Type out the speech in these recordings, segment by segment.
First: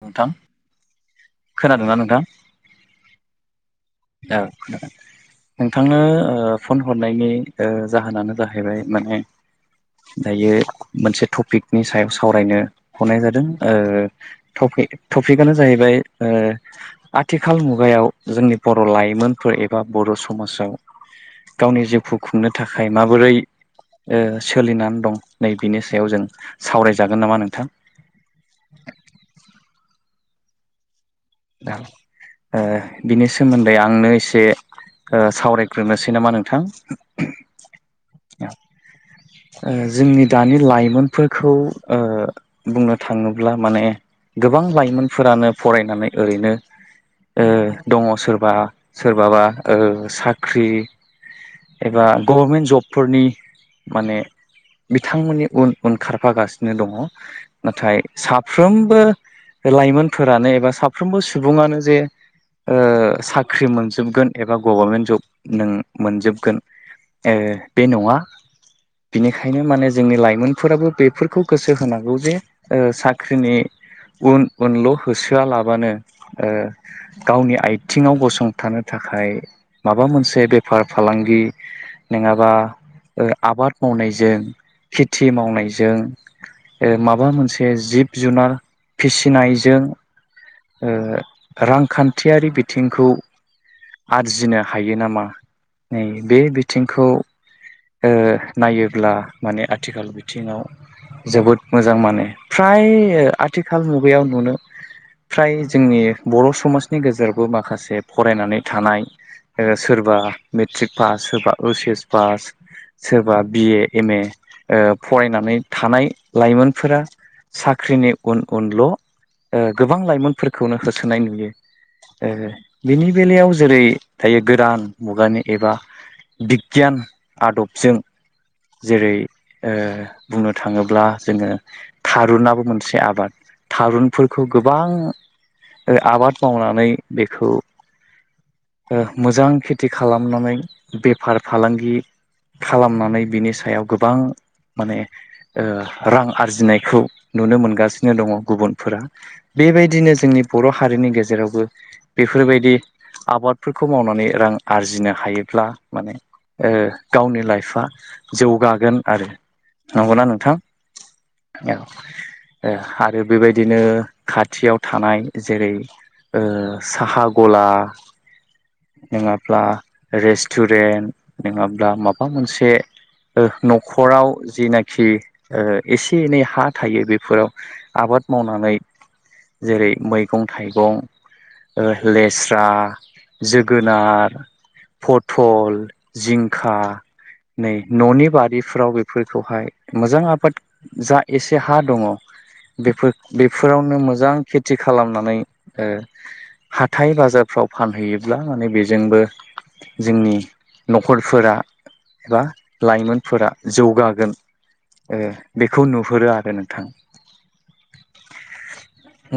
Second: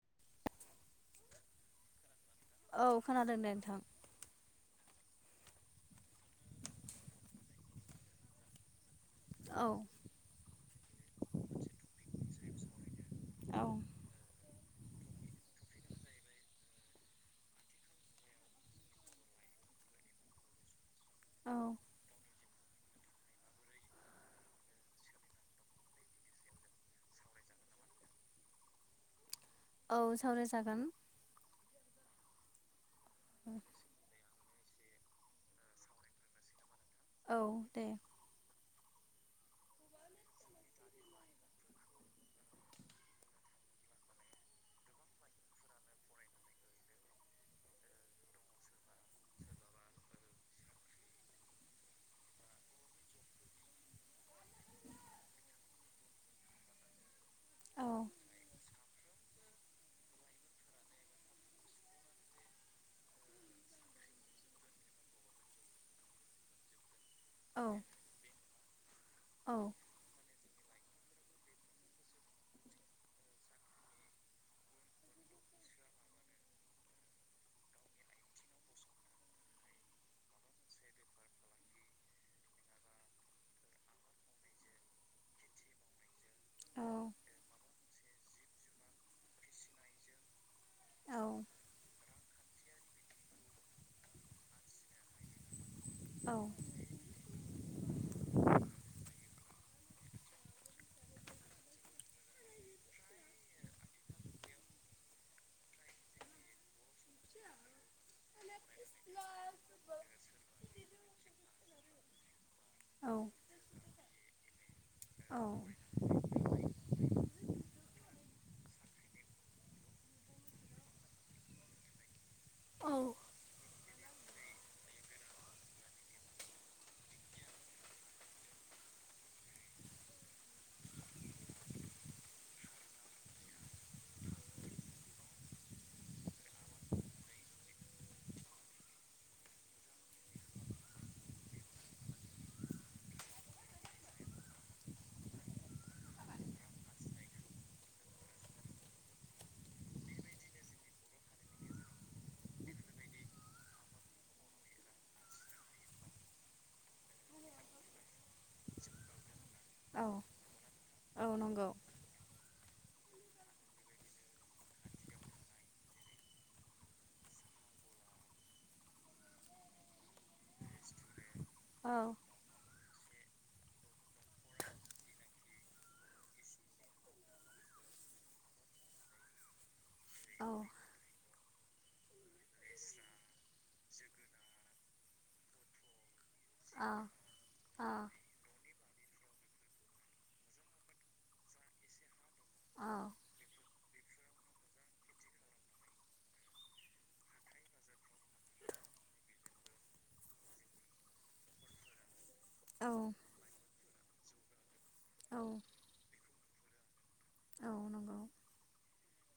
नोंथां खोनादोंना नोंथां? औ खोनादों दे नोंथां। औ खोनादों। नोंथांनो फन हरनायनि ओ जाहोनानो जाहैबाय माने औ दायो मोनसे टपिकनि सायावसो सावरायनो हरनाय जादों औ ओ टफिक टपिकआनो जाहैबाय ओ आथिखाल मुगायाव जोंनि बर' लाइमोनफोर एबा बर समाजाव औ गावनि जिउखौ खुंनो थाखाय माबोरै ओ सोलिनानै दं नै बिनि सायाव जों सावरायजागोन नामा नोंथां? [inaudible] औ सावरायजागोन। दा ओ बिनि सोमोन्दै आंनो एसे सावरायग्रोनोसै नामा नोंथां। औ दे। [inaudible] ओ जोंनि दानि लाइमोनफोरखौ ओ बुंनो थांङोब्ला माने गोबां लाइमोनफोरानो फरायनानै ओरैनो ओ दंङ सोरबा सोरबाबा ओ साख्रि एबा गभारमेन्ट जबफोरनि माने बिथांमोननि उन उन खारफागासिनो दङ औ नाथाय साफ्रोमबो लाइमोनफोरानो एबा साफ्रोमबो सुबुङानो जे ओ साख्रि मोनजोबगोन एबा गभरमेन्ट जब नों मोनजोबगोन ए औ बे नङा औ बिनिखायनो माने जोंनि लाइमोन फोराबो बेफोरखौ गोसो होनांगौ जे ओ साख्रिनि उन उनल' होसोआ ला बानो ओ गावनि आथिङाव गसंथानो थाखाय माबा मोनसे बे बेफार फालांगि नोंङाबा आबाद मावनायजों खेथि मावनायजों औ ओ माबा मोनसे जिब जुनार फिसिनायजों ओ औ रांखान थियारि बिथिंखौ आरजिनो हायो नामा? नै बे बिथिंखौ ओ नायोब्ला माने आथिखाल बिथिङाव जोबोद मोजां माने फ्राय आथिखाल मुगायाव नुनो फ्राय जोंनि बर' समाजनि गेजेरावबो माखासे फरायनानै थानाय ओ सोरबा मेट्रिक पास सोरबा ओइस एस पास औ सोरबा बिए एम ए ओ फरायनानै थानाय लाइमोनफोरा साख्रिनि उन उनल' ओ गोबां लाइमोनफोरखौनो होसोनाय नुयो। ओ औ बिनि बेलायाव जेरै दायो गोदान मुगानि एबा बिगियान आदबजों जेरै ओ बुंनो थाङोब्ला जोङो थारुनाबो मोनसे आबाद। थारुनफोरखौ गोबां ओ आबाद मावनानै बेखौ ओ मोजां खेथि खालामनानै बेफार फालांगि खालामनानै बिनि सायाव गोबां माने ओ रां आरजिनायखौ नुनो मोनगासिनो दङ गुबुनफोरा। बेबायदिनो जोंनि बर' हारिनि गेजेरावबो बेफोरबायदि आबादफोरखौ मावनानै रां आरजिनो हायोब्ला माने ओ गावनि लाइफआ जौगागोन आरो औ नंगौना नोंथां औ। ओ आरो बेबायदिनो खाथियाव थानाय जेरै ओ साहा गला नोङाब्ला रेस्टुरेन्ट नोङाब्ला औ माबा मोनसे ओ न'खराव जिनाखि एसे एनै हा थायो बेफोराव आबाद मावनानै जेरै मैगं औ थाइगं ओ लेस्रा जोगोनार फथल जिंखा आ नै आ न'नि बारिफ्राव बे फोरखौ हाय मोजां आबाद जा एसे हा दङ औ बेफोर बेफोराव नो मोजां खेथि खालामनानै ओ हाथाय बाजारफ्राव फानहैयोब्ला माने बेजोंबो जोंनि न'खरफोरा एबा औ लाइमोनफोरा जौगागोन ओ औ बेखौ नुहुरो आरो नों थां औ नंगौ।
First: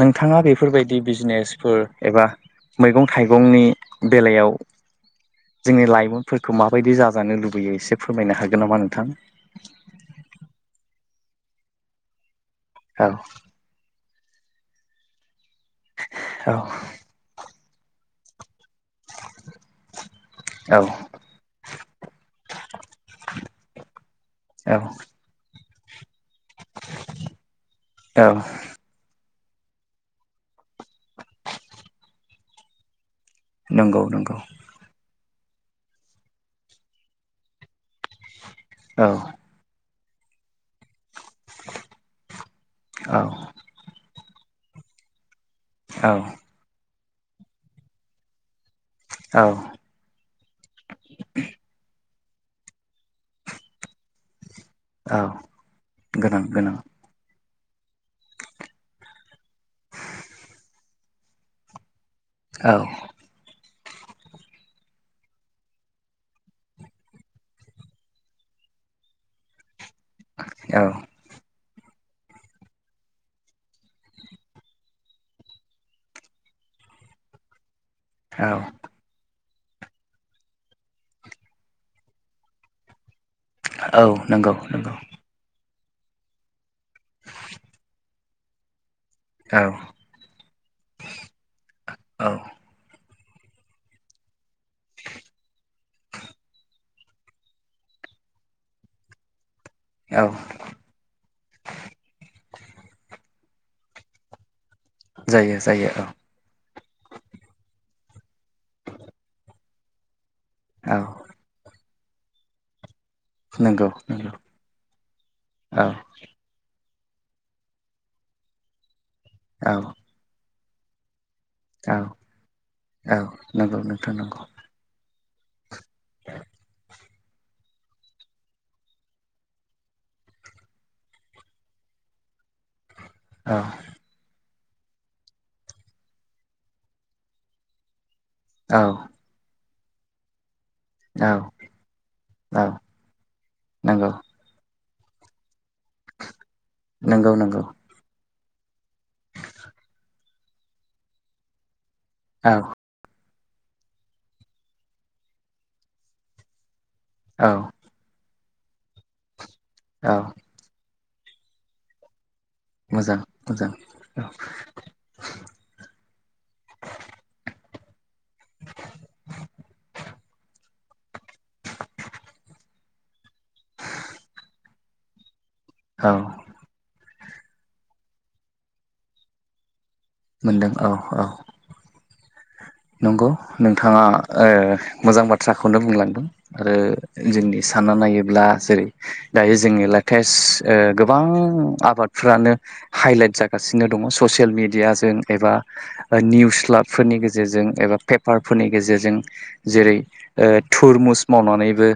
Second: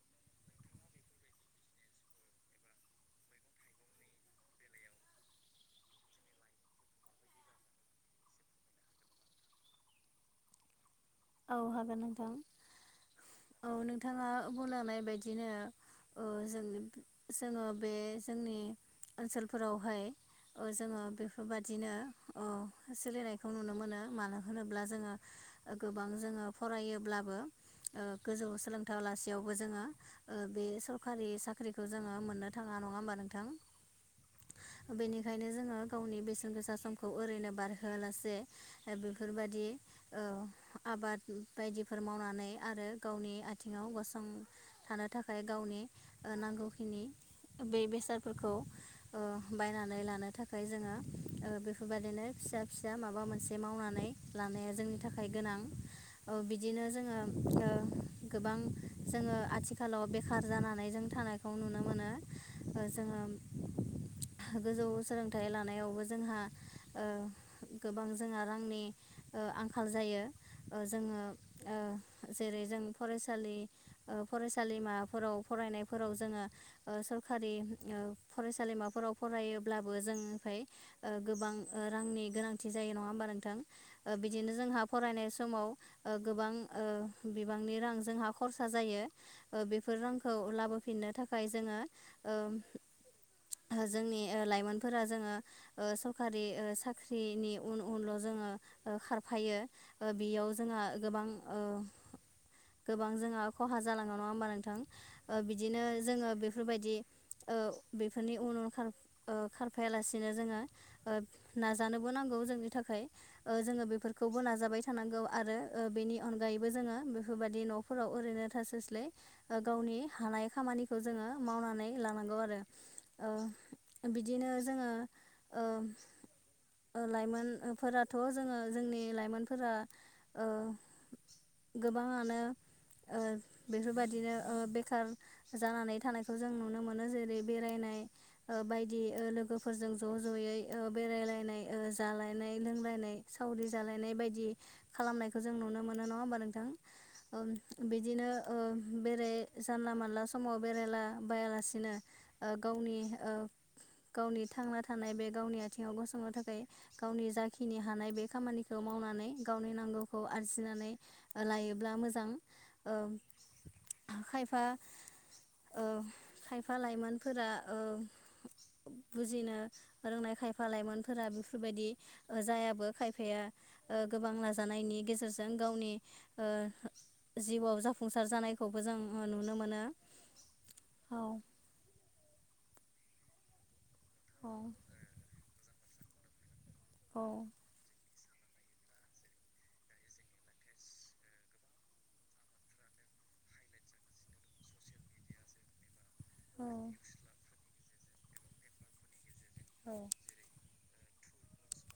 नोंथाङा बेफोरबायदि बिजनेसफोर एबा मैगं थाइगंनि बेलायाव जोंनि लाइमोनफोरखौ माबायदि जाजानो लुबैयो एसे फोरमायनो हागोन नामा नोंथां? [inaudible] औ हागोन नोंथां। औ औ नोंथाङा बुंलांनाय बादिनो ओ औ जों जोङो बे जोंनि ओनसोलफोरावहाय औ जोङो बेफोरबादिनो ओ सोलिनायखौ नुनो मोनो मानो औ होनोब्ला जोङो गोबां जोङो फरायोब्लाबो ओ औ गोजौ सोलोंथा लासि बेयावबो जोङो बे सरकारि साख्रिखौ जोङो मोननो थाङा नङा होमबा नोंथां? नंगौ नंगौ। बेनिखायनो जोङो गावनि बेसेन गोसा समखौ ओरैनो बारहोआलासे ओ औ बेफोरबादि ओ आबाद बायदिफोर मावनानै आरो औ गावनि आथिङाव गसंथानो थाखाय खाय गावनि औ ओ नांगौखिनि बे बेसादफोरखौ ओ औ बायनानै लानो थाखाय जोङो ओ बेफोरबायदिनो फिसा फिसा माबा मोनसे मावनानै लानाया जोंनि औ थाखाय गोनां औ गोनां गोनां बिदिनो जोङो ओ गोबां जोङो आथिखालाव बेखार जानानै जों थानायखौ नुनो मोनो‌। औ ओ जोङो [inaudible] गोजौ सोलोंथाइ लानायावबो जोंहा गोबां जोंहा रांनि ओ आंखाल जायो ओ औ जोङो ओ, [inaudible] जेरै जों फरायसालि ओ फरायसालिमाफोराव फरायनायफोराव जोङो ओ सर कारि ओ औ फरायसालिमाफोराव फारायो। ब्लाबो जोंनिफ्राय गोबां रांनि गोनांथि जायो नङा होमबा नोंथां ओ औ बि नंगौ दिनो जोंहा नंगौ फरायनाय समाव ओ गोबां ओ बिबांनि रां जोंहा खरसा जायो। ओ औ बेफोर रांखौ लाबोफिननो थाखाय जोङो औ ओ ओ जोंनि ओ लाइमोनफोरा जोङो ओ सरकारि ओ साख्रिनि उन उनल' जों जोङो ओ खार फायो ओ औ बेयाव जोंहा गोबां ओ गोबां जोंहा खहा जालाङो नङा होमबा नोंथां ओ जायो बिदिनो जायो औ जोङो बे फोरबायदि ओ बेफोरनि उन उन खार ओ खारफायायालासे नो जोङो औ ओ नाजानोबो नांगौ जोंनि थाखाय ओ जोङो नंगौ बेफोर नंगौ खौबो नाजाबाय थानांगौ आरो ओ औ बेनि अनगायैबो जोङो बेफोरबादि न'फोराव ओरैनो थास्लाय स्लाय ओ औ गावनि हानाय खामानिखौ जोङो मावनानै औ लानांगौ आरो औ ओ नंगौ नोंथां नंगौ बिदिनो जोङो ओ [inaudible] ओ लाइमोन ओफोराथ' जोङो जोंनि लाइमोनफोरा ओ गोबाङानो ओ औ बेफोरबादिनो ओ बेखार जानानै थानायखौ जों नुनो मोनो जेरै बेरायनाय ओ औ बायदि ओ लोगोफोरजों ज' ज'यै ओ औ बेरायलायनाय ओ जालायनाय औ लोंलायनाय सावरि नंगौ जालायनाय बायदि खालामनायखौ जों नुनो मोनो नङा होमबा नोंथां? नंगौ ओम नंगौ बिदिनो ओ बेराय जानला मानला समाव बेरायला बायालासिनो औ ओ गावनि ओ गावनि थांना थानाय बे गावनि आथिङाव गसंनो थाखाय गावनि औ औ जाखिनि हानाय बे खामानिखौ मावनानै गावनि नांगौखौ आरजिनानै लायोब्ला मोजां। ओ मोजां मोजां औ। औ खायफा लाइमोनफोरा ओ बुजिनो रोंनाय खायफा लाइमोन फोरा बेफोरबायदि जायाबो खायफाया गोबां नाजानायनि गेजेर जों गावनि औ ओ जिउआव जाफुंसार जानायखौबो जों नुनो मोनो। मोनदों औ औ नोंगौ। नों थाङा औ मोजां बाथ्राखौनो बुंलांदों। आरो औ जोंनि सानना नायो ब्ला जेरै दायो जोंङो लेटेस्ट गोबां आबादफ्रानो हाइलाइट जागासिनो दङ ससियेल मिडिया जों एबा निउस लाबफोरनि गेजेरजों एबा पेपारफोरनि गेजेरजों औ जेरै ओ थु रमुस मावनानैबो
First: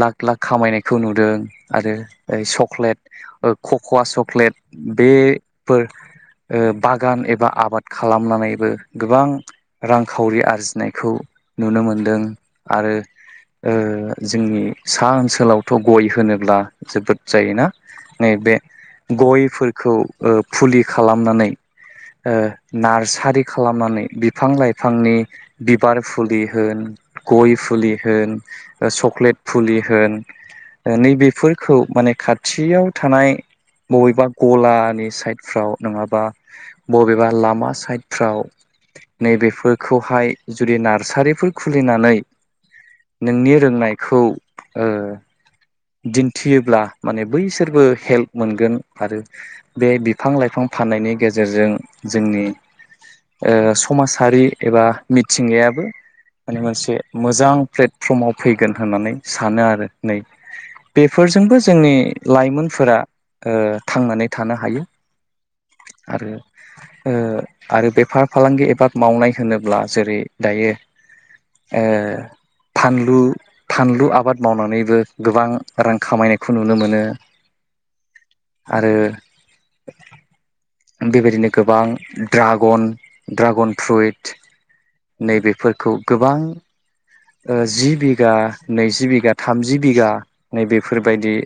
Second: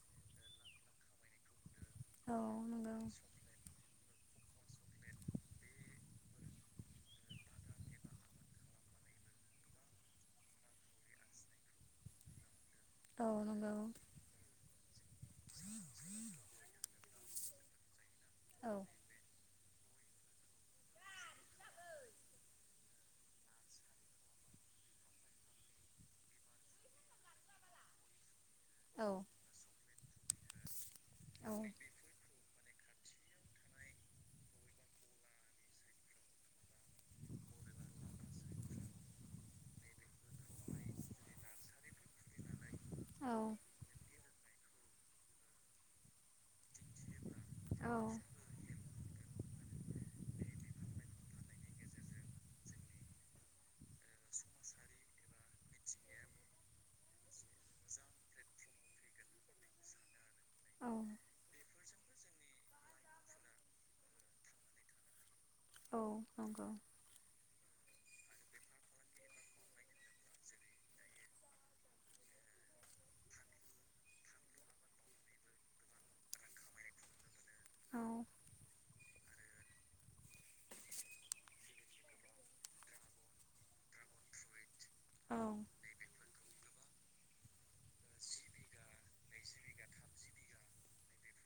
लाख लाख खामायनायखौ नुदों। आरो औ चक्लेट नंगौ ओ कख खवा चक्लेट बेफोर बाग गान एबा आबाद खालामनानैबो गोबां रांखावरि आरजिनायखौ नुनो मोन दों आरो औ नंगौ जोंनि सा ओनसोलावथ' गय होनोब्ला जोबोद जायोना। नैबे औ गयफोर खौ ओ फुलि खालामनानै ओ नार्सारि खालामनानै बिफां लाइफांनि बिबार फुलि हो न, गय फुलि होन, औ चक्लेट फुलि होन नैबेफोरखौ माने खा थियाव थानाय बबेबा गलानि साइडफ्राव नङाबा बबेबा लामा साइडफ्राव नैबेफोरखौहाय जुदि नार्सारिफोर खुलिनानै औ नोंनि रोंनायखौ ओ दिन्थियोब्ला माने बैसोरबो औ हेल्प मोनगोन। आरो बे बिफां लाइफां फाननायनि गेजेरजों जोंनि ओ समाजारि एबा मिथिंगायाबो माने मोनसे मोजां प्लेटफर्माव फैगोन होननानै सानो आरो। नै औ बेफोरजोंबो जों जोंनि लाइमोनफोरा थांनानै थानो हायो। औ आरो नंगौ आरो बे बेफार फालांगि एबा मावनाय होनोब्ला जेरै दायो ओ फानलु फानलु आबाद मावनानैबो गोबां रां खामायनायखौ नुनो मोनो। औ आरो बेबायदिनो गोबां ड्रागन ड्रागन फ्रुइट औ नैबेफोरखौ गोबां जि बिघा नैजि बिघा थामजि बिघा नैबेफोरबायदि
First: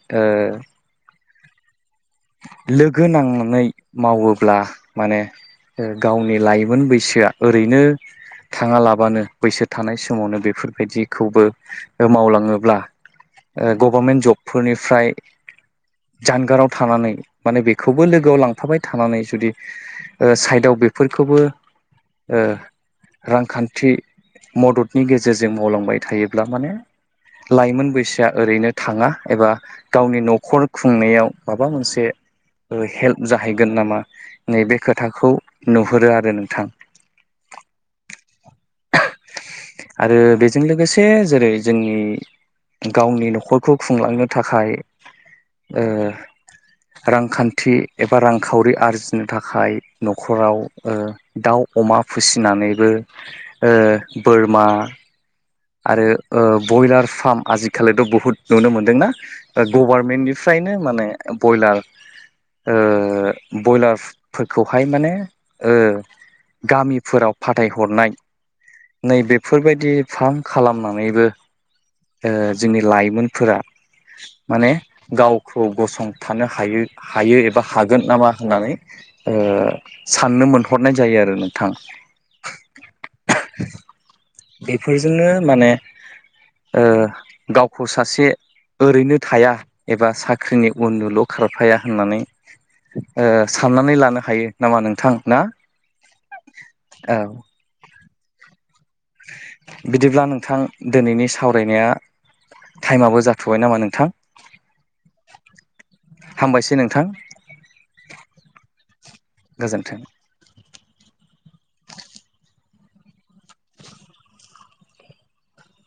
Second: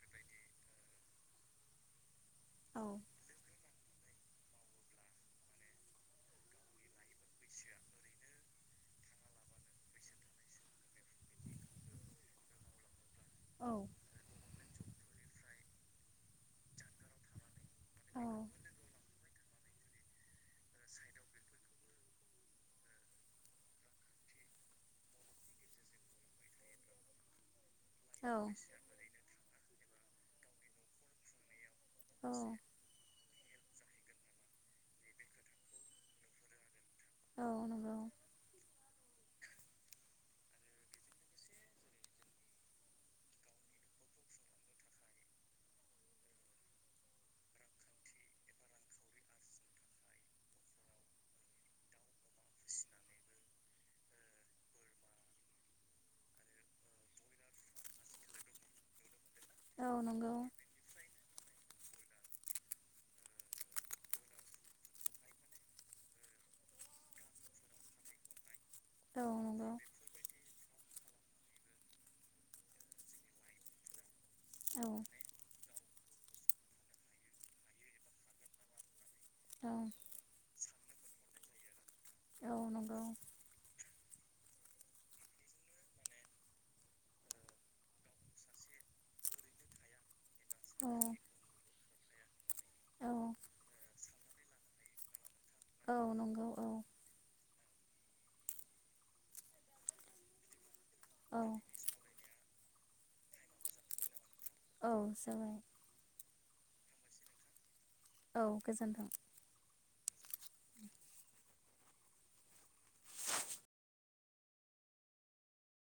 लोगो नांनानै मावोब्ला माने गावनि लाइमोन बैसोआ ओरैनो थाङालाबानो बैसो थानाय समावनो बेफोरबायदिखौबो मावलाङोब्ला गभारनमेन्ट जबफोरनि फ्राय जानगाराव थानानै माने बेखौबो लोगोआव लां फाबाय थानानै जुदि साइडआव बेफोरखौबो रांखान्थि मददनि गेजेरजों मावलांबाय थायोब्ला माने लाइमोन औ बैसोआ ओरैनो थाङा एबा गावनि न'खर खुंनायाव म माबा मोनसे ओ हेल्प। जाहैगोन नामा नैबे खोथाखौ नुहुरो आरो नोंथां। औ नंगौ। आरो बेजों लोगोसे जेरै जोंनि गावनि न'खरखौ खुंलांनो थाखाय ओ रांखान्थि एबा रांखावरि आरजिनो थाखाय न'खराव दाउ अमा फिसिनानैबो ओ बोरमा आरो ओ ब्रयलार फार्म आजिखालिथ' बुहुत नुनो मोनदोंना? औ नंगौ गभारनमेन्टनिफ्रायनो माने बयलार ओ बयलारफोरखौहाय माने ओ गामिफोराव फाथायहरनाय नै औ नंगौ बेफोरबायदि फार्म खालामना नैबो ओ जोंनि लाइमोनफोरा माने औ गावखौ गसंथानो हायो हायो एबा हागोन नामा होननानै ओ औ साननो मोन हरनाय जायो आरो नोंथां। औ नंगौ। बेफोरजोंनो माने ओ गावखौ सासे ओरैनो थाया एबा सा ख्रिनि औ उन उनल' खारफाया होननानै औ ओ साननानै लानो हायो नामा नोंथां ना? औ नंगौ औ। बिदिब्ला नोंथां दिनैनि औ सावरायनाया टाइमआबो जाथ'बाय नामा नोंथां? औ जाबाय। हामबायसै नोंथां। औ गोजोन्थों। गोजोन्थों